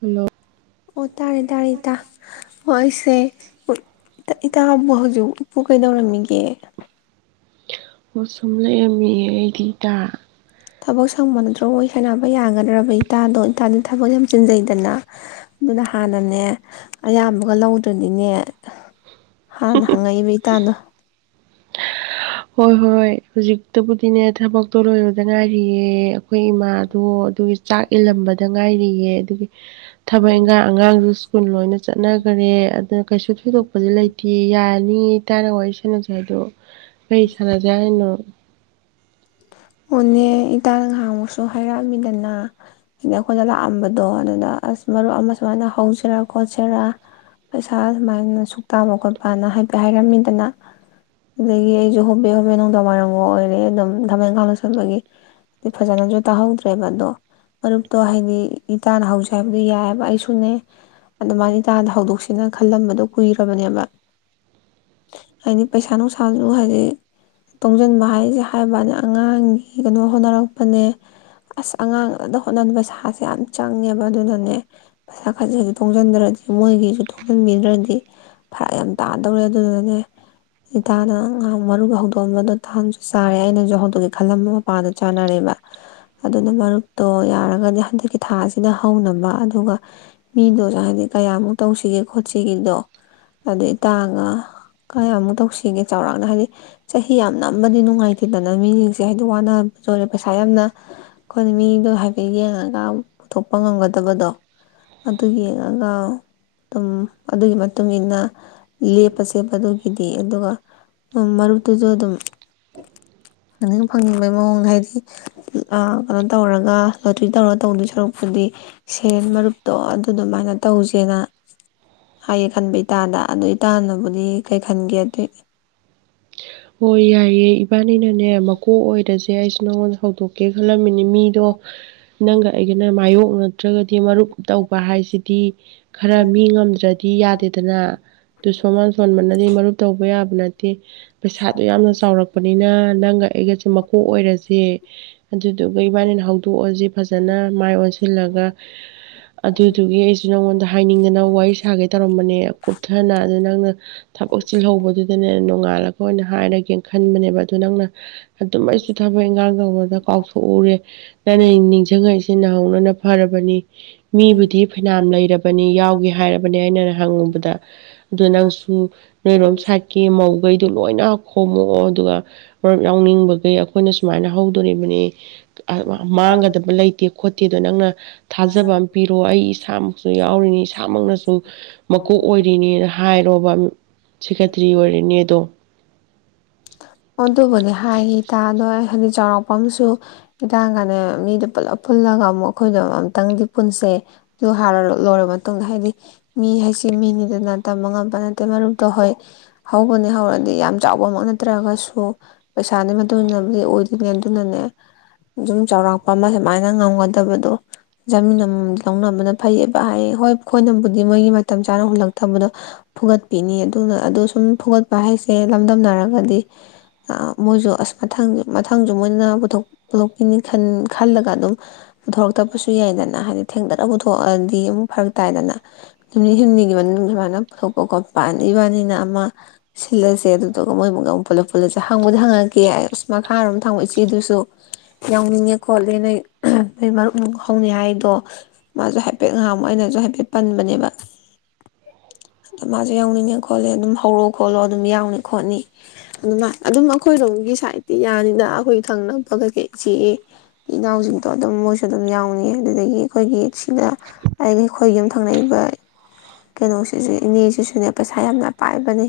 Hello ꯑꯣ ꯇꯥꯔꯦ ꯇꯥꯔꯦ ꯏꯇꯥ ꯑꯣ ꯑꯩꯁꯦ ꯏꯇꯥꯕꯨ ꯍꯧꯖꯤꯛ ꯎꯄꯨ ꯀꯩꯗꯧꯔꯝꯃꯤꯒꯦ ꯑꯣ ꯁꯨꯝ ꯂꯩꯔꯝꯃꯤ ꯑꯩꯗꯤꯗ ꯊꯕꯛ ꯁꯪꯕ ꯅꯠꯇ꯭ꯔꯒꯣꯏ ꯁꯥꯟꯅꯕ ꯌꯥꯒꯗ꯭ꯔꯕ ꯏꯇꯥꯗꯣ ꯏꯇꯥꯗ ꯊꯕꯛ ꯌꯥꯝ ꯆꯤꯟꯖꯩꯗꯅ ꯑꯗꯨꯅ ꯍꯥꯟꯅꯅꯦ ꯑꯌꯥꯝꯕꯒ ꯂꯧꯗ꯭ꯔꯅꯤꯅꯦ ꯇꯇꯥ ꯍꯥꯟꯅ ꯍꯪꯉꯛꯏꯕꯩꯇꯥꯥꯗꯣ ꯍꯣꯏ ꯍꯣꯏ ꯍꯧꯖꯤꯛ ꯇꯕꯨꯗꯤꯅꯦ ꯊꯕꯛꯇꯣ ꯂꯣꯏꯔꯗ ꯉꯥꯏꯔꯤꯌꯦ ꯑꯩꯈꯣꯏ ꯏꯃꯥ ꯑꯗꯣ ꯑꯗꯨꯒꯤ ꯆꯥꯛ ꯏꯜꯂꯝꯕꯗ ꯉꯥꯏꯔꯤꯌꯦ ꯑꯗꯨꯒꯤ ꯊꯕꯛ ꯏꯪꯈꯥꯡ ꯑꯉꯥꯡꯁꯨ ꯁ꯭ꯀꯨꯜ ꯂꯣꯏꯅ ꯆꯠꯅꯈꯔꯦ ꯑꯗꯨ ꯀꯩꯁꯨ ꯊꯣꯏꯗꯣꯛꯄꯗꯤ ꯂꯩꯇꯦ ꯌꯥꯔꯅꯤ ꯇꯥꯏꯅ ꯋꯥꯔꯤ ꯁꯥꯟꯅꯁꯦ ꯍꯥꯏꯗꯣ ꯐꯩ ꯁꯥꯟꯅꯁꯦ ꯍꯥꯏꯅꯣ ꯑꯣꯅꯦ ꯏꯇꯥꯅ ꯉꯍꯥꯡꯃꯨꯛꯁꯨ ꯍꯥꯏꯔꯛꯑꯃꯤꯗꯅ ꯏꯈꯣꯏꯖꯂ ꯑꯝꯕꯗꯣ ꯑꯗ ꯑꯁ ꯃꯔꯨꯞ ꯑꯃ ꯁꯨꯃꯥꯏꯅ ꯍꯧꯁꯤꯔꯥ ꯈꯣꯠꯁꯤꯔꯥ ꯄꯩꯁꯥ ꯁꯨꯃꯥꯏꯅ ꯁꯨꯛ ꯇꯥꯕ ꯈꯣꯠꯄꯅ ꯍꯥꯏꯐꯦꯠ ꯍꯥꯏꯔꯝꯃꯤꯗꯅ ꯑꯗꯒꯤ ꯑꯩꯁꯨ ꯍꯣꯕꯦ ꯍꯣꯕꯦ ꯅꯨꯡꯗꯥꯡ ꯋꯥꯏꯔꯝꯒ ꯑꯣꯏꯔꯦ ꯑꯗꯨꯝ ꯊꯃꯜꯈꯥꯡ ꯕꯒꯤ ꯐꯖꯅꯁꯨ ꯇꯥꯍꯧꯗ꯭ꯔꯦꯕ ꯑꯗꯣ ꯃꯔꯨꯞꯇꯣ ꯍꯥꯏꯗꯤ ꯏꯇꯥꯅ ꯍꯧꯁꯦ ꯍꯥꯏꯕꯗꯨ ꯌꯥꯏꯑꯕ ꯑꯩꯁꯨ ꯁꯅꯦ ꯑꯗꯨꯃꯥꯏꯅ ꯇꯥꯗ ꯍꯧꯗꯣꯛꯁꯤꯅ ꯈꯜꯂꯝꯕꯗꯣ ꯀꯨꯏꯔꯕꯅꯦꯕ ꯍꯥꯏꯗꯤ ꯄꯩꯁꯥ ꯅꯨꯡꯁꯥꯁꯨ ꯍꯥꯏꯗꯤ ꯇꯣꯡꯁꯤꯟꯕ ꯍꯥꯏꯁꯦ ꯍꯥꯏꯕꯅꯤ ꯑꯉꯥꯡ ꯑꯩ ꯀꯩꯅꯣ ꯍꯣꯠꯅꯔꯛꯄꯅꯦ ꯑꯁ ꯑꯉꯥꯡ ꯐꯅ ꯍꯣꯠꯅꯟꯅꯕ ꯁꯥꯁꯦ ꯌꯥꯝ ꯆꯪꯉꯦꯕ ꯑꯗꯨꯅꯅꯦ ꯄꯩꯁꯥ ꯈꯖꯤꯁꯨ ꯊꯣꯡꯁꯤꯟꯗ꯭ꯔꯗꯤ ꯃꯣꯏꯒꯤꯁꯨ ꯊꯣꯡꯖꯟꯕꯤꯗ꯭ꯔꯗꯤ ꯐꯔꯥ ꯌꯥꯝ ꯇꯥꯗꯧꯔꯦ ꯑꯗꯨꯅꯅꯦꯇꯥꯥꯗꯅ ꯉꯥꯏꯍꯥꯛ ꯃꯔꯨꯒ ꯍꯧꯗꯣꯛꯑꯝꯕꯗꯣ ꯇꯍꯥꯟꯁꯨ ꯆꯥꯔꯦ ꯑꯩꯅꯁꯨ ꯍꯧꯗꯣꯛ ꯃꯈꯜ ꯑꯃ ꯃꯄꯥꯥꯟꯗ ꯆꯥꯅꯔꯦꯕ ꯑꯗꯨꯅ ꯃꯔꯨꯞꯇꯣ ꯌꯥꯔꯒꯗꯤ ꯍꯟꯗꯛꯀꯤ ꯊꯥꯁꯤꯅ ꯍꯧꯅꯕ ꯑꯗꯨꯒ ꯃꯤꯗꯁꯨ ꯍꯥꯏꯗꯤ ꯀꯌꯥꯃꯨꯛ ꯇꯧꯁꯤꯒꯦ ꯈꯣꯠꯁꯤꯒꯦꯗꯣ ꯑꯗꯨꯗ ꯏꯇꯥꯒ ꯀꯌꯥꯃꯨꯛ ꯇꯧꯁꯤꯒꯦ ꯆꯥꯎꯔꯥꯛꯅ ꯍꯥꯏꯗꯤ ꯆꯍꯤ ꯌꯥꯝ ꯅꯝꯕꯗꯤ ꯅꯨꯡꯉꯥꯏꯇꯦꯗꯅ ꯃꯤꯁꯤꯡꯁ ꯦ ꯍꯥꯏꯗꯤ ꯋꯥꯅꯕꯁꯨ ꯑꯣꯏꯔꯦ ꯄꯩꯁꯥ ꯌꯥꯝꯅ ꯑꯩꯈꯣꯏꯅ ꯃꯤꯗꯣ ꯍꯥꯏꯐꯦꯠ ꯌꯦꯡꯉꯒ ꯄꯨꯊꯣꯛꯄ ꯉꯝꯒꯗꯕꯗꯣ ꯑꯗꯨ ꯌꯦꯡꯉꯒ ꯑꯗꯨꯝ ꯑꯗꯨꯒꯤ ꯃꯇꯨꯡ ꯏ ꯃꯇꯨꯡꯏꯟꯅ ꯂꯦꯞꯄ ꯆꯦꯄ ꯑꯗꯨꯒꯤꯗꯤ ꯑꯗꯨꯒ ꯃꯔꯨꯞꯇꯨꯁꯨ ꯑꯗꯨꯝ ꯑꯅꯤꯡ ꯐꯪꯅꯤꯡꯕꯩ ꯃꯑꯣꯡꯗ ꯍꯥꯏꯗꯤ ꯀꯩꯅꯣ ꯇꯧꯔꯒ ꯂꯣꯇ꯭ꯔꯤ ꯇꯧꯔꯒ ꯇꯧꯗꯣꯏ ꯁꯔꯨꯛꯄꯨꯗꯤ ꯁꯦꯜ ꯃꯔꯨꯞꯇꯣ ꯑꯗꯨ ꯑꯗꯨꯃꯥꯏꯅ ꯇꯧꯁꯦꯅ ꯍꯥꯏꯌꯦ ꯈꯟꯕ ꯏꯇꯥꯗ ꯑꯗꯨ ꯏꯇꯥꯅꯕꯨꯗꯤ ꯀꯩ ꯈꯟꯒꯦ ꯑꯗꯨꯏ ꯑꯣ ꯌꯥꯏꯌꯦ ꯏꯕꯥꯅꯤ ꯅꯅꯦ ꯑꯃꯨꯛ ꯀꯣꯛ ꯑꯣꯏꯔꯁꯦ ꯑꯩꯁꯨ ꯅꯪꯉꯣꯟꯗ ꯍꯧꯗꯣꯛꯀꯦ ꯈꯜꯂꯝꯃꯤꯅꯤ ꯃꯤꯗꯣ ꯅꯪꯒ ꯑꯩꯒꯅ ꯃꯥꯌꯣꯛꯅ ꯅꯠꯇ꯭ꯔꯒꯗꯤ ꯃꯔꯨꯞ ꯇꯧꯕ ꯍꯥꯏꯁꯤꯗꯤ ꯈꯔ ꯃꯤ ꯉꯝꯗ꯭ꯔꯗꯤ ꯌꯥꯗꯦꯗꯅ ꯑꯗꯨ ꯁꯣꯟꯃꯥꯟ ꯁꯣꯟꯕꯅꯗꯤ ꯃꯔꯨꯞ ꯇꯧꯕ ꯌꯥꯕ ꯅꯠꯇꯦ ꯄꯩꯁꯥꯗꯣ ꯌꯥꯝꯅ ꯆꯥꯎꯔꯛꯄꯅꯤꯅ ꯅꯪꯒ ꯑꯩꯒꯁꯨꯦ ꯃꯀꯣꯛ ꯑꯣꯏꯔꯁꯦ ꯑꯗꯨꯗꯨꯒ ꯏꯕꯥꯅꯤꯅ ꯍꯧꯗꯣꯛꯑꯁꯦ ꯐꯖꯅ ꯃꯥꯏ ꯑꯣꯟꯁꯤꯜꯂꯒ ꯑꯗꯨꯗꯨꯒꯤ ꯑꯩꯁꯨ ꯅꯉꯣꯟꯗ ꯍꯥꯏꯅꯤꯡꯗꯅ ꯋꯥꯔꯤ ꯁꯥꯒꯦ ꯇꯧꯔꯝꯕꯅꯦ ꯀꯨꯞꯊꯅ ꯑꯗꯨ ꯅꯪꯅ ꯊꯕꯛ ꯆꯤꯜꯍꯧꯕꯗꯨꯗꯅꯦ ꯅꯣꯡꯉꯥꯜꯛꯄ ꯑꯩꯈꯣꯏꯅ ꯍꯥꯏꯔꯒꯦꯅ ꯈꯟꯕꯅꯦꯕ ꯑꯗꯨ ꯅꯪꯅ ꯑꯗꯨꯝ ꯑꯩꯁꯨ ꯊꯕꯛ ꯏꯪꯈꯥꯡ ꯇꯧꯕꯗ ꯀꯥꯎꯊꯣꯛꯎꯔꯦ ꯇ ꯅꯤꯡꯁꯤꯡꯉꯥꯏꯁꯤꯦ ꯁꯤ ꯅꯍꯧꯅꯅ ꯐꯔꯕꯅꯤ ꯃꯤꯕꯨꯗꯤ ꯐꯩꯅꯥꯝ ꯂꯩꯔꯕꯅꯤ ꯌꯥꯎꯒꯦ ꯍꯥꯏꯔꯕꯅꯦ ꯑꯩꯅ ꯍꯪꯉꯨꯕꯗ ꯑꯗꯨ ꯅꯪꯁꯨ ꯅꯣꯏꯔꯣꯝ ꯁꯥꯥꯏꯠꯀꯤ ꯃꯧꯈꯩ ꯈꯣꯝꯃꯛꯣꯛꯑꯣ ꯑꯗꯨꯒ ꯃꯔꯨꯞ ꯌꯥꯎꯅꯤꯡꯕꯒꯤ ꯀ ꯑꯩꯈꯣꯏꯅ ꯁꯨꯃꯥꯏꯅ ꯍꯧꯗꯣꯔꯤꯕꯅꯤ ꯃꯥꯡꯒꯗꯕ ꯂꯩꯇꯦ ꯀꯤꯗꯣ ꯅꯪꯅ ꯊꯥꯖꯕ ꯑꯃ ꯄꯤꯔꯣ ꯑꯩ ꯏꯁꯥꯃꯛꯁꯨ ꯌꯥꯎꯔꯤꯅꯤ ꯏꯁꯥꯃꯛꯅꯁꯨ ꯃꯀꯣꯛ ꯑꯣꯏꯔꯤꯅꯦꯅ ꯍꯥꯏꯔꯣꯕ ꯁꯦꯀꯦꯇ꯭꯭ꯔꯤ ꯑꯣꯏꯔꯤꯅꯦꯗꯣ ꯑꯗꯨꯕꯨꯗꯤ ꯍꯥꯢꯌꯦ ꯏꯇꯥ ꯑꯗꯣ ꯑꯩ ꯑꯩ ꯍꯥꯏꯗꯤ ꯆꯥꯎꯔꯥꯛꯄꯃꯁꯨ ꯏꯇꯥꯅꯅꯦ ꯃꯤꯗꯣ ꯄꯨꯂꯞ ꯄꯨꯜꯂꯒ ꯑꯃꯨꯛ ꯑꯩꯈꯣꯏꯗ ꯑꯃꯨꯛꯇꯪꯗꯤ ꯄꯨꯟꯁꯦ ꯑꯗꯨ ꯍꯥꯢꯔ ꯂꯣꯏꯔꯕ ꯃꯇꯨꯡꯗ ꯍꯥꯏꯗꯤ ꯃꯤ ꯍꯥꯏꯁꯦ ꯃꯤꯅꯤꯗꯅ ꯇꯝꯕ ꯉꯝꯕ ꯅꯠꯇꯦ ꯃꯔꯨꯞꯇꯣ ꯍꯣꯏ ꯍꯧꯕꯨꯗꯤ ꯍꯧꯔꯗꯤ ꯌꯥꯝ ꯆꯥꯎꯕꯃꯛ ꯅꯠ ꯅꯠꯇ꯭ꯔꯒꯁꯨ ꯄꯩꯁꯥꯗꯨ ꯃꯇꯨꯡ ꯏꯟꯅ ꯃꯤ ꯑꯣꯏꯗꯨꯏꯅꯤ ꯑꯗꯨꯅꯅꯦ ꯖꯨꯝ ꯆꯧꯔꯥꯛꯄ ꯑꯃ ꯁꯨꯝꯃꯥꯢꯅ ꯉꯝꯒꯗꯕꯗꯣ ꯖꯃꯤꯟ ꯑꯃꯃꯝ ꯂꯧꯅꯕꯅ ꯐꯩꯌꯦꯕ ꯍꯥꯏ ꯍꯣꯏ ꯑꯩꯈꯣꯏꯅꯕꯨꯗꯤ ꯃꯣꯏꯒꯤ ꯃꯇꯝ ꯆꯥꯅ ꯍꯨꯜꯂꯛꯇꯕꯗꯨ ꯐꯨꯈꯠꯄꯤꯅꯤ ꯑꯗꯨꯅ ꯑꯗꯨꯅ ꯁꯨꯝ ꯐꯨꯒꯠꯄ ꯍꯥꯏꯁꯦ ꯂꯝꯗꯝꯅꯔꯛ ꯍꯥꯏꯗꯤ ꯑ ꯃꯣꯏꯁꯨ ꯑꯁ ꯃꯊꯪ ꯃꯊꯪꯁꯨ ꯃꯣꯏꯅ ꯄꯨꯊꯣꯛ ꯄꯨꯂꯞꯀꯤꯅꯤ ꯈꯜ ꯈꯜꯂꯒ ꯑꯗꯨꯝ ꯄꯨꯊꯣꯔꯛꯇꯕꯁꯨ ꯌꯥꯏꯗꯅ ꯍꯥꯏꯗꯤ ꯊꯦꯡꯗꯛꯅ ꯄꯨꯊꯣꯛꯑꯗꯤ ꯑꯃꯨꯛ ꯐꯔꯛ ꯇꯥꯏꯗꯅ ꯅꯨꯃꯤꯠ ꯍꯨꯝꯅꯤꯒꯤ ꯃꯅꯨꯡꯗ ꯁꯨꯃꯥꯏꯅ ꯄꯨꯊꯣꯛꯄ ꯈꯣꯠꯄ ꯍꯥꯢꯅ ꯏꯕꯥꯅꯤꯅ ꯑꯃ ꯁꯤꯜꯂꯁꯦ ꯑꯗꯨꯗꯨ ꯃꯣꯏ ꯑꯃꯨꯛ ꯌꯥꯎꯅ ꯄꯨꯂꯞ ꯄꯨꯜꯂꯁꯦ ꯍꯪꯕꯗꯤ ꯍꯪꯉꯛꯀꯦ ꯑꯁ ꯃꯈꯥꯔꯣꯝ ꯊꯪꯕ ꯏꯆꯦꯗꯨꯁꯨ ꯌꯥꯎꯅꯤꯡꯉꯦ ꯈꯣꯠꯂꯦ ꯅꯣꯏ ꯅ ꯑꯍꯝ ꯃꯔꯨꯞ ꯅꯨꯡ ꯍꯧꯅꯤ ꯍꯥꯏꯗꯣ ꯃꯥꯁꯨ ꯍꯥꯏꯐꯦꯠ ꯉꯍꯥꯟꯃꯨꯛ ꯑꯩꯅꯁꯨ ꯍꯥꯏꯐꯦꯠ ꯄꯟꯕꯅꯦꯕ ꯑꯗꯣ ꯃꯥꯖꯨ ꯌꯥꯎꯅꯤꯡꯉꯦ ꯈꯣꯠꯂꯦ ꯑꯗꯨꯝ ꯍꯧꯔꯣ ꯈꯣꯠꯂꯣ ꯑꯗꯨꯝ ꯌꯥꯎꯅꯤ ꯈꯣꯠꯅꯤ ꯑꯗꯨ [unintelligible] ꯑꯗꯨꯝ ꯑꯩꯈꯣꯏꯔꯣꯝꯒꯤ ꯁꯥꯏꯠꯇꯤ ꯌꯥꯅꯤꯗ ꯑꯩꯈꯣꯏ ꯈꯪꯅ ꯑꯗꯨꯒꯤ ꯏꯆꯦꯒꯤ ꯏꯅꯥꯎꯖꯤꯡꯗꯣ ꯑꯗꯨꯝ ꯃꯣꯏꯁꯨ ꯑꯗꯨꯝ ꯌꯥꯎꯅꯤ ꯑꯗꯨꯗꯒꯤ ꯑꯩꯈꯣꯏꯒꯤ ꯁꯤꯗ ꯑꯩ ꯑꯩꯈꯣꯏ ꯌꯨꯝ ꯊꯪꯅꯩꯕ ꯀꯩꯅꯣꯁꯤꯖꯦ ꯏꯅꯦꯁꯤꯁꯨꯅꯦ ꯄꯩꯁꯥ ꯌꯥꯝꯅ ꯄꯥꯏꯕꯅꯤ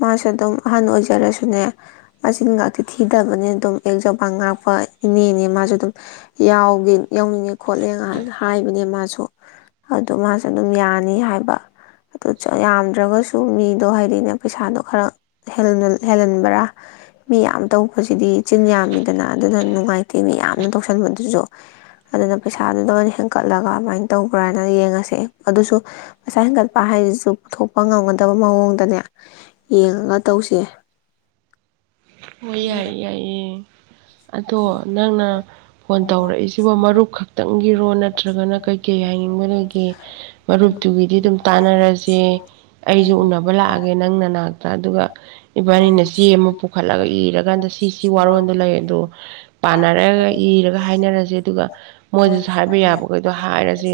ꯃꯥꯁꯨ ꯑꯗꯨꯝ ꯑꯍꯟ ꯑꯣꯏꯖꯔꯁꯨꯅꯦ ꯃꯆꯤꯟꯒꯇꯤ ꯊꯤꯗꯕꯅꯦ ꯑꯗꯨꯝ ꯑꯦꯛ ꯖꯣꯕꯥꯟ ꯉꯥꯛꯄ ꯏꯅꯦꯅꯦ ꯃꯥꯁꯨ ꯑꯗꯨꯝ ꯌꯥꯎꯒꯦ ꯌꯥꯎꯅꯤꯡꯉꯦ ꯈꯣꯠꯂꯦ ꯉꯍꯥꯟ ꯍꯥꯏꯕꯅꯦ ꯃꯥꯁꯨ ꯑꯗꯨ ꯃꯥꯁꯨ ꯑꯗꯨꯝ ꯌꯥꯅꯤ ꯍꯥꯏꯕ ꯑꯗꯨ ꯌꯥꯝꯗ꯭ꯔꯒꯁꯨ ꯃꯤꯗꯣ ꯍꯥꯏꯗꯤꯅꯦ ꯄꯩꯁꯥꯗꯣ ꯈꯔ ꯍꯦꯜꯂꯟ ꯍꯦꯜꯂꯟꯕꯔꯥ ꯃꯤ ꯌꯥꯝ ꯇꯧꯕꯁꯤꯗꯤ ꯆꯤꯟꯌꯥꯝ ꯃꯤꯗꯅ ꯑꯗꯨꯗ ꯅꯨꯡꯉꯥꯏꯇꯦ ꯃꯤ ꯌꯥꯝꯅ ꯇꯧꯁꯟꯕꯗꯨꯁꯨ ꯑꯗꯨꯅ ꯄꯩꯁꯥꯗꯨ ꯍꯦꯟꯒꯠꯂꯒ ꯑꯗꯨꯃꯥꯏꯅ ꯇꯧꯕ꯭ꯔꯥꯅ ꯌꯦꯡꯉꯁꯦ ꯑꯗꯨꯁꯨ ꯄꯩꯁꯥ ꯍꯦꯟꯒꯠꯄ ꯍꯥꯏꯖꯤꯁꯨ ꯄꯨꯊꯣꯛꯄ ꯉꯝꯒꯗꯕ ꯃꯑꯣꯗꯅꯦ ꯌꯦꯡꯉ ꯇꯧꯁꯦ ꯍꯣꯢ ꯌꯥꯏꯌꯦ ꯌꯥꯏꯌꯦ ꯑꯗꯣ ꯅꯪꯅ ꯐꯣꯟ ꯇꯧꯔꯛꯏꯁꯤꯕꯣ ꯃꯔꯨꯞ ꯈꯛꯇꯪꯒꯤꯔꯣ ꯅꯠꯇ꯭ꯔꯒꯅ ꯀꯩꯀꯩ ꯍꯥꯏꯅꯤꯡꯕ ꯂꯩꯒꯦ ꯃꯔꯨꯞꯇꯨꯒꯤꯗꯤ ꯑꯗꯨꯝ ꯇꯥꯟꯅꯔꯁꯦ ꯑꯩꯖꯨ ꯎꯅꯕ ꯂꯥꯛꯑ ꯒꯦ ꯅꯪ ꯅꯅꯥꯛꯇ ꯑꯗꯨꯒ ꯏꯕꯥꯅꯤꯅ ꯆꯦ ꯑꯃ ꯄꯨ ꯐꯠꯂꯒ ꯏꯔꯀꯥꯟꯗ ꯁꯤ ꯁꯤꯁꯤ ꯋꯥꯔꯣꯟꯗꯣ ꯂꯩꯌꯦꯗꯣ ꯄꯥꯅꯔꯒ ꯄꯥꯔꯂꯔꯗꯒ ꯏꯔꯒ ꯍꯥꯏꯅꯔꯁꯦ ꯑꯗꯨꯒ [inaudible] ꯃꯣꯏꯗꯤ ꯃꯣꯏꯗꯁꯨ ꯍꯥꯏꯕ ꯁꯥꯕ ꯌꯥꯏ ꯌꯥꯕꯈꯩꯗꯣ ꯍꯥꯏꯔꯖꯤ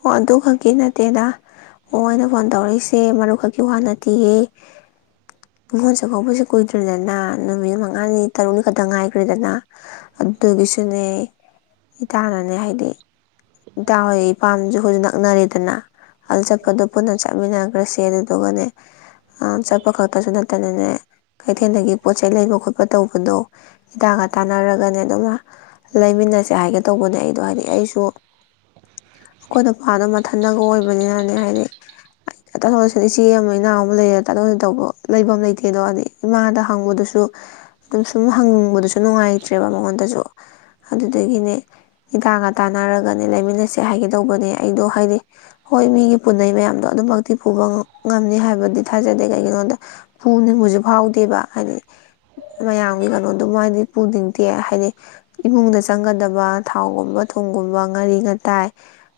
ꯍꯣ ꯑꯗꯨ ꯈꯛꯀꯤ ꯅꯠꯇꯦꯗ ꯑꯣ ꯑꯩꯅ ꯐꯣꯟ ꯇꯧꯔꯛꯏꯁꯦ ꯃꯔꯨꯞ ꯈꯛꯀꯤ ꯋꯥ ꯅꯠꯇꯤꯌꯦ ꯅꯤꯡꯉꯣꯜ ꯆꯥꯛꯀꯧꯕꯁꯤ ꯀꯨꯏꯗ꯭ꯔꯦꯗꯅ ꯅꯨꯃꯤꯠ ꯃꯉꯥꯅꯤ ꯇꯔꯨꯛꯅꯤ ꯈꯛ ꯉꯥꯏꯈ꯭ꯔꯦꯗꯅ ꯑꯗꯨꯒꯤꯁꯨꯅꯦ ꯏꯇꯥꯅꯅꯦ ꯍꯥꯏꯗꯤ ꯏꯇꯥ ꯍꯣꯏ ꯏꯄꯥꯝꯁꯨ ꯑꯩꯈꯣꯢꯖꯨ ꯅꯛꯅꯔꯦꯗꯅ ꯑꯗꯨ ꯆꯠꯄꯗꯣ ꯄꯨꯟꯅ ꯆꯠꯃꯤꯟꯅꯈ꯭ꯔꯁꯦ ꯑꯗꯨꯗꯨꯒꯅꯦ ꯑꯥ ꯆꯠꯄ ꯈꯛ ꯇꯁꯨ ꯅꯠꯇꯅꯅꯦ ꯀꯩꯊꯦꯜꯗꯒꯤ ꯄꯣꯠ ꯆꯩ ꯂꯩꯕ ꯈꯣꯠꯄ ꯇꯧꯕꯗꯣ ꯏꯇꯥꯒ ꯇꯥꯟꯅꯔꯒꯅꯦ ꯑꯗꯨꯝ ꯂꯩꯃꯤꯟꯅꯁꯦ ꯍꯥꯏꯒꯦ ꯇꯧꯕꯅꯦ ꯑꯩꯗꯣ ꯍꯥꯏꯗꯤ ꯑꯩꯁꯨ ꯑꯩꯈꯣꯏ ꯅꯨꯄꯥꯗꯣ ꯃꯊꯟꯗꯒ ꯑꯣꯏꯕꯅꯤꯅꯅꯦ ꯍꯥꯏꯗꯤ ꯇꯥꯊꯣꯛ ꯇꯥꯁꯤꯟꯒꯤ ꯏꯆꯦ ꯑꯃ ꯏꯅꯥꯎ ꯑꯃ ꯂꯩꯔ ꯇꯥꯊꯣꯛ ꯇꯥꯁꯤꯟ ꯇꯧꯕ ꯂꯩꯕꯝ ꯂꯩꯇꯦꯗꯣ ꯑꯗꯩ ꯏꯃꯥꯗ ꯍꯪꯕꯗꯨꯁꯨ ꯑꯗꯨꯝ ꯁꯨꯝ ꯍꯪꯕꯗꯁꯨ ꯅꯨꯡꯉꯥꯏꯇ꯭ꯔꯦꯕ ꯃꯉꯣꯟꯗꯖꯨ ꯑꯗꯨꯗꯒꯤꯅꯦ ꯏꯇꯥꯒ ꯇꯥꯟꯅꯔꯒꯅꯦ ꯂꯩꯃꯤꯟꯅꯁꯦ ꯍꯥꯏꯒꯦꯗꯧꯕꯅꯦ ꯑꯩꯗꯣ ꯍꯥꯏꯗꯤ ꯍꯣꯏ ꯃꯤꯒꯤ ꯄꯨꯟꯅꯩ ꯃꯌꯥꯝꯗꯣ ꯑꯗꯨꯝꯃꯛꯇꯤ ꯄꯨꯕ ꯉꯝ ꯉꯝꯅꯤ ꯍꯥꯏꯕꯗꯤ ꯊꯥꯖꯗꯦ ꯀꯩꯒꯤꯅꯣꯗ ꯄꯨꯅꯤꯡꯕꯁꯨ ꯐꯥꯎꯗꯦꯕ ꯍꯥꯏꯗꯤ ꯃꯌꯥꯝꯒꯤ ꯀꯅꯣꯗꯨꯃꯛꯗꯤ ꯄꯨꯅꯤꯡꯗꯦ ꯍꯥꯏꯗꯤ ꯏꯃꯨꯡꯗ ꯆꯪꯒꯗꯕ ꯊꯥꯎꯒꯨꯝꯕ ꯊꯨꯝꯒꯨꯝꯕ ꯉꯥꯔꯤ ꯉꯥꯇꯥꯏ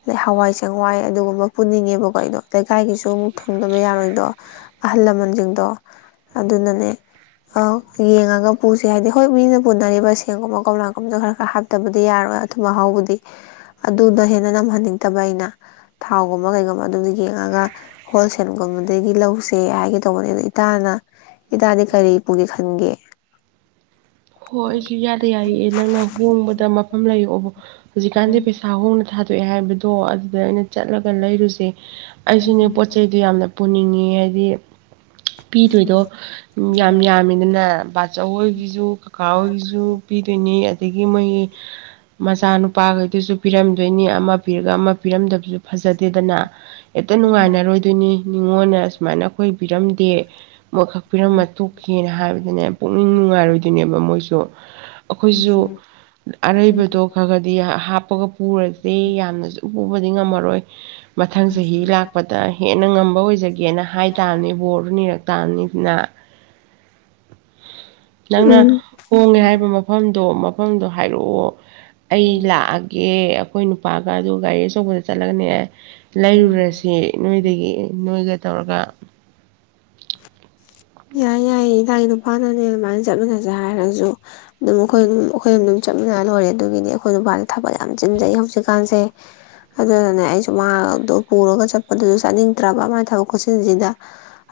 ꯑꯗꯩ ꯍꯋꯥꯏ ꯆꯦꯡꯋꯥꯏ ꯑꯗꯨꯒꯨꯝꯕ ꯄꯨꯅꯤꯡꯉꯦꯕꯀꯣ ꯑꯩꯗꯣ ꯂꯩꯀꯥꯏꯒꯤꯁꯨ ꯑꯃꯨꯛ ꯊꯨꯡꯗꯕ ꯌꯥꯔꯣꯏꯗꯣ ꯑꯍꯜ ꯂꯃꯟꯖꯤꯡ ꯗꯣ ꯑꯗꯨꯅꯅꯦ ꯑꯧ ꯌꯦꯡꯉꯒ ꯄꯨꯁꯦ ꯍꯥꯏꯗꯤ ꯍꯣꯏ ꯃꯤꯅ ꯄꯨꯅꯔꯤꯕ ꯁꯦꯝꯒꯨꯝꯕ ꯀꯣꯝꯂꯥꯒꯨꯝꯕꯁꯨ ꯈꯔ- ꯈꯔ ꯍꯥꯞꯇꯕꯗꯤ ꯌꯥꯔꯣꯏ ꯑꯊꯨꯝ ꯑꯍꯥꯎꯕꯨꯗꯤ ꯑꯗꯨꯗ ꯍꯦꯟꯅ ꯅꯝꯍꯟꯅꯤꯡ ꯇꯕ ꯑꯩꯅ ꯊꯥꯎꯒꯨꯝꯕ ꯀꯩꯒꯨꯝꯕ ꯑꯗꯨꯝ ꯌꯦꯡꯉꯒ ꯍꯣꯜꯁꯦꯜꯒꯨꯝꯕꯗꯒꯤ ꯂꯧꯁꯦ ꯍꯥꯏꯒꯦ ꯇꯧꯕꯅꯦ ꯑ ꯏꯇꯥꯅ ꯏꯇꯥꯗꯤ ꯀꯔꯤ ꯄꯨꯒꯦ ꯈꯟꯒꯦ? ꯍꯣꯏ ꯑꯩꯁꯨ ꯏꯌꯥꯗ - ꯌꯥꯏꯌꯦ ꯅꯪꯅ ꯍꯣꯡꯕꯗ ꯃꯐꯝ ꯂꯩ ꯑꯣ ꯍꯨꯖꯤꯀꯥꯟꯗꯤ ꯄꯩꯁꯥ ꯍꯣꯡ ꯅꯥ ꯊꯥꯗ ꯑꯦ ꯍꯥꯏꯕꯗꯣ ꯑꯗꯨꯗ ꯑꯩꯅ ꯆꯠꯂꯒ ꯂꯩꯔꯨꯁꯦ꯫ ꯑꯩꯁꯤꯅꯦ ꯄꯣꯠ ꯆꯩꯩꯗꯤ ꯌꯥꯝꯅ ꯄꯨꯅꯤꯡꯉꯤ ꯍꯥꯏꯗꯤ ꯄꯤꯗꯣꯏꯗꯣ ꯌꯥꯝ ꯌꯥꯝꯃꯤꯗꯅ ꯕ ꯆꯧ ꯍꯣꯏꯒꯤꯁꯨ ꯀꯥ ꯍꯣꯏ ꯒꯤꯁꯨ ꯄꯤꯗꯣꯏꯅꯤ꯫ ꯗꯒꯤ ꯃꯣꯏ ꯃꯁꯥꯅꯨ ꯄꯥꯒꯩꯒꯤꯁꯨ ꯄꯤꯔꯝꯗꯣꯏꯅꯤ ꯑꯃ ꯄꯤꯔꯒ ꯑꯃ ꯄꯤꯔꯝꯗꯕꯁꯨ ꯐꯖꯗꯦꯗꯅ ꯍꯦꯛꯇ ꯅꯨꯡꯉꯥꯏꯅꯔꯣꯏꯗꯣꯏꯅꯤ꯫ ꯅꯤꯉꯣꯟꯅ ꯁꯨꯃꯥꯏꯅ ꯑꯩꯈꯣꯏ ꯄꯤꯔꯝꯗꯦ ꯃꯣꯏꯈꯛ ꯄꯤꯔꯝꯃ ꯇꯣꯛ ꯈꯤꯅꯥ ꯍꯥꯏꯕꯗ ꯄꯨꯨꯡꯅꯤꯡ ꯅꯨꯡꯉꯏ ꯔꯣꯏꯗꯣꯏꯅꯦ ꯃꯣꯏꯁꯨ ꯑꯩꯈꯣꯏꯁꯨ ꯑꯔꯩꯕꯗꯣ ꯈꯔ ꯈꯗꯤ ꯍꯥꯞ [inaudible] ꯄꯨꯔꯗꯤꯦ ꯌꯥꯝꯅꯁꯨ ꯄꯨꯕꯗꯤ ꯉꯝꯃꯔꯣꯏ ꯃꯊꯪ ꯆꯍꯤ ꯂꯥꯛꯄꯗ ꯍꯦꯟꯅ ꯉꯝꯕ ꯑꯣꯏꯖꯒꯦꯅ ꯍꯥꯏ ꯇꯥꯕꯅꯤ ꯕꯣꯔꯗꯨ ꯅꯤꯔꯛ ꯇꯥꯕꯅꯤ ꯅ ꯅꯪꯅ ꯎꯝ ꯍꯣꯡꯉꯦ ꯍꯥꯏꯕ ꯃꯐꯝꯗꯣ ꯃꯐꯝꯗꯣ ꯍꯥꯏꯔꯛꯑꯣ ꯑꯩ ꯂꯥꯛꯑꯒꯦ ꯑꯩꯈꯣꯏ ꯅꯨꯄꯥꯒ ꯑꯗꯨ ꯒꯥꯔꯤ ꯑꯆꯧꯕꯗ ꯆꯠꯂꯒꯅꯦ ꯂꯩꯔꯨꯔꯁꯤ ꯅꯣꯏꯗꯒꯤ ꯅꯣꯏꯒ ꯇꯧꯔꯒ ꯌꯥꯏ ꯌꯥꯏꯌꯦ ꯏꯅꯥ ꯅꯨꯄꯥꯅꯅꯦ ꯑꯗꯨꯃꯥꯏꯅ ꯆꯠꯃꯤꯟꯅꯁꯦ ꯍꯥꯏꯔꯁꯨ ꯑꯗꯨꯝ ꯑꯩꯈꯣꯏ ꯑꯗꯨꯝ ꯑꯩꯈꯣꯏ ꯑꯗꯨꯝ ꯆꯞꯃꯤꯟꯅ ꯂꯣꯏꯔꯦ ꯑꯗꯨꯒꯤꯗꯤ ꯑꯩꯈꯣꯏ ꯕꯥꯔꯗ ꯊꯕꯛ ꯌꯥꯝ ꯆꯤꯟꯖꯩ ꯍꯧꯖꯤꯛꯀꯥꯟꯁꯦ ꯑꯗꯨꯗꯨꯅꯦ ꯑꯩꯁꯨ ꯃꯥ ꯑꯗꯣ ꯄꯨꯔꯒ ꯆꯠꯄꯗꯨꯁꯨ ꯆꯥꯅꯤꯡꯗ꯭ꯔꯕ ꯃꯥꯏ ꯊꯕꯛ ꯈꯣꯠꯆꯤꯟꯁꯤꯗ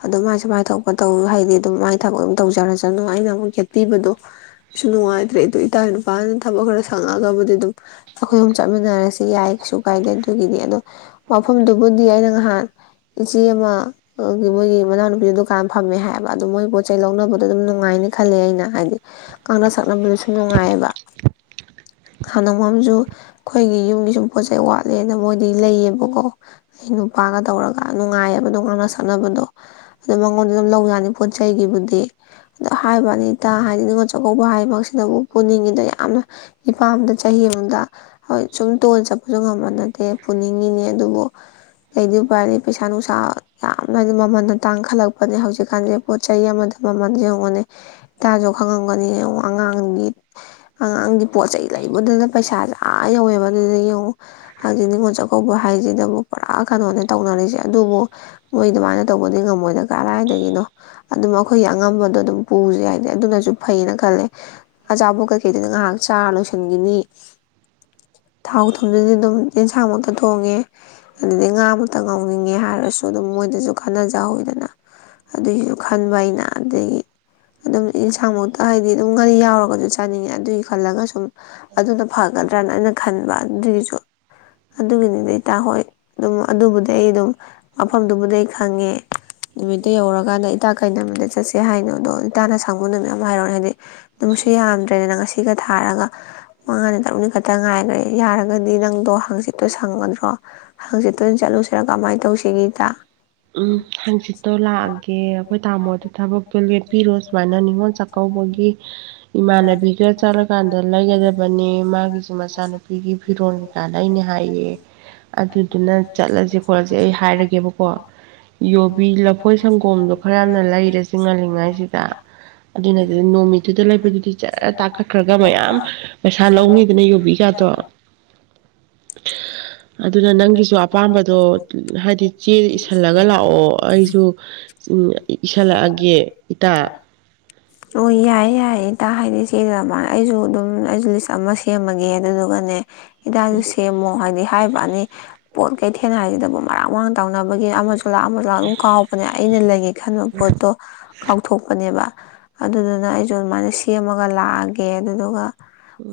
ꯑꯗꯨ ꯃꯥꯏ ꯁꯨꯃꯥꯏꯅ ꯊꯄ ꯇꯧ ꯍꯥꯏꯗꯤ ꯑꯗꯨꯝ ꯃꯥꯏ ꯊꯕꯛ ꯑꯗꯨꯝ ꯇꯧꯖꯔꯁꯅꯨ ꯑꯩꯅ ꯑꯃꯨꯛ ꯌꯦꯦꯠꯄꯤꯕꯗꯣ ꯁꯨ ꯅꯨꯡꯉꯥꯏꯇ꯭ꯔꯦ ꯑꯗꯨ ꯏ ꯇꯥꯏꯅꯣ ꯐꯅ ꯊꯕꯛ ꯈꯔ ꯁꯪꯉꯛꯑꯒꯕꯨꯗꯤ ꯑꯗꯨꯝ ꯑꯩꯈꯣꯏ ꯑꯝ ꯆꯠꯃꯤꯟꯅꯔꯁꯤꯦ ꯁꯤ ꯌꯥꯏ ꯀꯩꯁꯨ ꯀꯥꯏꯗꯂꯦꯟ ꯑꯗꯨꯒꯤꯗꯤ ꯑꯗꯣ ꯋꯥꯐꯝꯗꯨꯕꯨꯗꯤ ꯑꯩꯅ ꯉꯥꯏꯍꯥꯟ ꯏꯆꯦ ꯑꯃ ꯃꯣꯏꯒꯤ ꯃꯅꯥꯎꯅꯨꯄꯤꯗ ꯐꯝꯃꯦ ꯍꯥꯏꯕ ꯑꯗꯣ ꯃꯣꯏ ꯄꯣꯠ ꯆꯩ ꯂꯧꯅꯕꯗꯣ ꯑꯗꯨꯝ ꯅꯨꯡꯉꯥꯏꯅ ꯈꯜꯂꯦ ꯑꯩꯅ ꯍꯥꯏꯗꯤ ꯀꯅ ꯁꯛꯅꯕꯗꯨꯁꯨ ꯅꯨꯡꯉꯥꯏꯌꯦꯕ ꯍꯥꯟꯅꯉꯝꯁꯨ ꯑꯩꯈꯣꯏꯒꯤ ꯌꯨꯝꯒꯤ ꯁꯨꯝ ꯄꯣꯠ ꯆꯩꯩ ꯋꯥꯠꯂꯦꯅ ꯃꯣꯏꯗꯤ ꯂꯩꯌꯦꯕꯀꯣ ꯑꯩ ꯅꯨꯄꯥꯒ ꯇꯧꯔꯒ ꯅꯨꯡꯉꯥꯏꯌꯦꯕ ꯅꯣꯉꯥꯟꯅ ꯁꯛꯅꯕꯗꯣ ꯑꯗꯨꯗ ꯃꯉꯣꯟꯗ ꯑꯗꯨꯝ ꯂꯧ ꯌꯥꯅꯤ ꯄꯣꯠ ꯆꯩꯒꯤꯕꯨꯗꯤ ꯑꯗꯣ ꯍꯥꯏꯕꯅꯤ ꯏꯇꯥ ꯍꯥꯏꯗꯤ ꯅꯤꯉꯣꯜ ꯆꯥꯛꯀꯧꯕ ꯍꯥꯏꯃꯛꯁꯤꯗꯕꯨ ꯄꯨꯅꯤꯡꯉꯤꯗ ꯌꯥꯝꯅ ꯏꯄꯥꯝꯗ ꯆꯍꯤ ꯑꯃꯗ ꯍ ꯁꯨꯝ ꯇꯣꯟꯜ ꯆꯠꯄꯁꯨ ꯉꯝꯕ ꯅꯠꯇꯦ ꯄꯨꯅꯤꯡꯉꯤꯅꯦ ꯑꯗꯨꯕꯨ ꯀꯩꯗꯤ ꯎꯄꯥꯏꯔꯗꯤ ꯄꯩꯁꯥ ꯅꯨꯡꯁꯥ ꯌꯥꯝꯅ ꯍꯥꯏꯗꯤ ꯃꯃꯜꯗ ꯇꯥꯡꯈꯠꯂꯛꯄꯅꯦ ꯍꯧꯖꯤꯛꯀꯥꯟꯁꯦ ꯄꯣꯠ ꯆꯩ ꯑꯃꯗ ꯃꯃꯜ ꯌꯦꯡꯉꯅꯤ ꯏꯇꯥꯁꯨ ꯈꯪꯉꯝꯒꯅꯤ ꯌꯦꯡꯉ ꯑꯉꯥꯡꯒꯤ ꯑꯉꯥꯡꯒꯤ ꯂꯩꯕꯗꯨꯅ ꯄꯩꯁꯥꯖꯥ ꯌꯧꯋꯦꯕ ꯑꯗꯨꯅ ꯌꯦꯡꯉꯣ ꯍꯪꯆꯤ ꯅꯤꯉꯣꯜ ꯆꯥꯛꯀꯧꯕ ꯍꯥꯏꯁꯤꯦꯗꯕꯨ ꯄꯨꯔꯥ ꯀꯩꯅꯣꯅꯦ ꯇꯧꯅꯔꯤꯁꯦ ꯑꯗꯨꯕꯨ ꯃꯣꯏ ꯑꯗꯨꯃꯥꯏꯅ ꯇꯧꯕꯗꯤ ꯉꯝꯃꯣꯏꯗ ꯀꯗꯥꯥꯏꯏꯗꯒꯤꯅꯣ ꯑꯗꯨꯝ ꯑꯩꯈꯣꯏꯒꯤ ꯑꯉꯝꯕꯗꯣ ꯑꯗꯨꯝ ꯄꯨꯁꯦ ꯍꯥꯏꯗꯤꯦ ꯑꯗꯨꯅꯁꯨ ꯐꯩꯅ ꯈꯜꯂꯦ ꯑꯆꯥꯄꯣꯠ ꯀꯩꯀꯩꯗꯨꯅ ꯉꯥꯏꯍꯥꯛ ꯆꯥꯔ ꯂꯣꯏꯁꯤꯟꯈꯤꯅꯤ ꯊꯥꯎ ꯊꯨꯝꯗꯨꯗꯤ ꯑꯗꯨꯝ ꯑꯦꯟꯁꯥꯡꯃꯛꯇ ꯊꯣꯡꯉꯦ ꯑꯗꯨꯗꯒꯤꯩ ꯉꯥꯃꯛꯇ ꯉꯥꯎꯅꯤꯡꯉꯦ ꯍꯥꯏꯔꯁꯨ ꯑꯗꯨꯝ ꯃꯣꯏꯗꯁꯨ ꯀꯥꯟꯅꯖꯍꯧꯤꯗꯅ ꯑꯗꯨꯒꯤꯁꯨ ꯈꯟꯕ ꯑꯩꯅ ꯑꯗꯒꯤ ꯑꯗꯨꯝ ꯌꯦꯟꯁꯥꯡꯃꯛꯇ ꯍꯥꯏꯗꯤ ꯑꯗꯨꯝ ꯉꯒꯥꯔꯤ ꯌꯥꯎꯔꯒꯁꯨ ꯆꯥꯅꯤꯡꯉꯦ ꯑꯗꯨꯒꯤꯁꯨ ꯐꯜꯂꯒ ꯁꯣ ꯑꯗꯨꯅ ꯐꯒꯗ꯭ꯔꯅ ꯑꯩꯅ ꯈꯟꯕ ꯑꯗꯨꯒꯤꯁꯨ ꯑꯗꯨꯒꯤꯅꯤꯗꯤꯇꯥ ꯍꯣꯏ ꯑꯗꯨꯝ ꯑꯗꯨꯕꯨꯗꯤ ꯑꯩ ꯑꯗꯨꯝ ꯃꯐꯝꯗꯨꯕꯨꯗꯤ ꯑꯩ ꯈꯪꯉꯦ ꯅꯨꯃꯤꯠꯇ ꯌꯧꯔꯀꯥꯟꯗ ꯏꯇꯥ ꯀꯩꯅ ꯅꯨꯃꯤꯗ ꯆꯠꯁꯦ ꯍꯥꯏꯅꯣ ꯑꯗꯣ ꯏꯇꯥꯅ ꯁꯪꯒ ꯅꯨꯃꯤꯠ ꯑꯃ ꯍꯥꯏꯔꯛꯦ ꯍꯥꯏꯗꯤ ꯑꯗꯨꯪꯁꯨ ꯌꯥꯝꯗ꯭ꯔꯦꯅꯪ ꯉꯁꯤ ꯁꯤꯒ ꯊꯥꯔꯒ ꯃꯉꯥꯅꯤ ꯇꯔꯨꯛꯅꯤ ꯈꯛꯇ ꯉꯥꯏꯈ꯭ꯔꯦ ꯌꯥꯔꯒꯗꯤ ꯅꯪꯗꯣ ꯍꯥꯡꯆꯤꯠꯇꯣ ꯁꯪꯒꯗ꯭ꯔꯣ ꯍꯥꯡꯆꯤꯠꯇꯨ ꯑꯣꯏꯅ ꯆꯠꯂꯨꯁꯤꯔꯥ ꯀꯃꯥꯏꯅ ꯇꯧꯁꯤꯒꯗ ꯎꯝ ꯍꯥꯡꯆꯤꯠꯇꯣ ꯂꯥꯛꯑꯒꯦ ꯑꯩꯈꯣꯏ ꯇꯥꯃꯣꯗ ꯊꯕꯛꯇꯣ ꯂꯦꯞꯄꯤꯔꯣ ꯁꯨꯃꯥꯏꯅ ꯅꯤꯉꯣꯜ ꯆꯥꯛꯀꯧꯕꯒꯤ ꯏꯃꯥꯟꯅꯕꯤꯒ ꯆꯠꯂꯀꯥꯟꯗ ꯂꯩꯒꯗꯕꯅꯦ ꯃꯥꯒꯤꯁꯨꯦ ꯃꯆꯥꯅꯨꯄꯤꯒꯤ ꯐꯤꯔꯣꯜꯒꯤꯀꯥꯟꯗ ꯑꯩꯅ ꯍꯥꯏꯌꯦ ꯑꯗꯨꯗꯨꯅ ꯆꯠꯂꯁꯦ ꯈꯣꯠꯂꯁꯦ ꯑꯩ ꯍꯥꯏꯔꯒꯦꯕꯀꯣ ꯌꯣꯕꯤ ꯂꯐꯣꯏ ꯁꯪꯒꯣꯝꯗꯣ ꯈꯔ ꯌꯥꯝꯅ ꯂꯩꯔꯦ ꯆꯤꯡ ꯉꯜꯂꯤꯉꯥꯏꯁꯤꯗ ꯑꯗꯨꯅ ꯑꯗꯨꯗ ꯅꯨꯃꯤꯠꯇꯨꯗ ꯂꯩꯕꯗꯨꯗꯤ ꯖꯔ ꯇꯥꯛꯈꯠꯈ꯭ꯔꯒ ꯃꯌꯥꯝ ꯄꯩꯁꯥ ꯂꯧꯅꯤꯗꯅ ꯌꯧꯕꯕꯤꯒꯗꯣ ꯑꯗꯨꯅ ꯅꯪꯒꯤꯁꯨ ꯑꯄꯥꯝꯕꯗꯣ ꯍꯥꯏꯗꯤ ꯆꯦ ꯜꯂꯒ ꯂꯥꯛꯑꯣ ꯑꯩꯁꯨ ꯏꯁꯤꯜꯂꯛꯑꯒꯦ ꯏꯇꯥ ꯑꯣ ꯏ ꯌꯥꯏꯑ ꯌꯥꯌꯦ ꯏꯇꯥ ꯍꯥꯏꯅꯤ ꯁꯤꯗꯥꯏꯅ ꯑꯩꯁꯨ ꯑꯗꯨꯝ ꯑꯩꯁꯨ ꯂꯤꯁ ꯑꯃ ꯁꯦꯝꯃꯒꯦ ꯑꯗꯨꯗꯨꯒꯅꯦ ꯍꯤꯗꯥꯁꯨ ꯁꯦꯝꯃꯣ ꯍꯥꯏꯗꯤ ꯍꯥꯏꯕ ꯑꯅꯤ ꯄꯣꯠ ꯀꯩꯊꯦꯡꯅ ꯍꯥꯏꯔꯤꯁꯤꯗꯕꯨ ꯃꯔꯥꯡ ꯃꯔꯥꯡꯅ ꯇꯧꯅꯕꯒꯤ ꯑꯃꯁꯨꯡ ꯄꯣꯂꯥꯛ ꯄꯂꯥꯛ ꯑꯗꯨꯝ ꯀꯥꯎꯕꯅꯦ ꯑꯩꯅ ꯂꯩꯒꯦ ꯈꯟꯕ ꯄꯣꯠꯇꯣ ꯀꯥꯎꯊꯣꯛꯄꯅꯦꯕ ꯑꯗꯨꯗꯨꯅ ꯑꯩꯁꯨ ꯃꯥꯅꯁꯤ ꯁꯦꯝꯃꯒ ꯂꯥꯛꯑꯒꯦ ꯑꯗꯨꯗꯨꯒ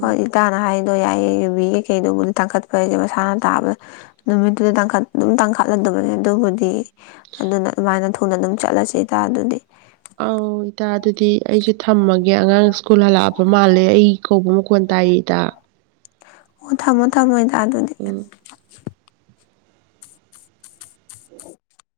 ꯍ ꯏ ꯇꯅ ꯍꯥꯏ ꯑꯗꯣ ꯌꯥꯏꯌꯦ ꯌꯨꯕꯤ ꯀꯩꯀꯩꯗꯨꯕꯨꯗꯤ ꯇꯥꯡꯈꯠꯄ ꯍꯥꯏꯁꯦ ꯃꯁꯥꯅ ꯇꯥꯕꯗ ꯅꯨꯃꯤꯠꯇꯨꯗ ꯇꯥꯡꯈꯠ ꯑꯗꯨꯝ ꯇꯥꯡꯈꯠꯂꯗꯕꯅꯤꯅ ꯗꯨꯕꯨꯗꯤ ꯑꯗꯨꯅ ꯑꯗꯨꯃꯥꯏꯅ ꯊꯨꯅ ꯑꯗꯨꯝ ꯆꯠꯂꯁꯤꯗ ꯑꯗꯨꯗꯤ ꯑꯧ ꯏꯇꯥ ꯑꯗꯨꯗꯤ ꯑꯩꯁꯨ ꯊꯝꯃꯥꯒꯦ ꯑꯉꯥꯡ ꯁꯀꯨꯜ ꯍꯥꯂꯞ ꯄ ꯃꯥꯜꯂꯦ ꯑꯩ ꯀꯧꯕ ꯃꯈꯣꯟ ꯇꯥꯏꯌꯦ ꯏꯇꯥ ꯑꯣ ꯊꯝꯃꯣ ꯊꯝꯃꯣ ꯑꯣꯏ ꯇꯥ ꯑꯗꯨꯗꯤ ꯎꯝ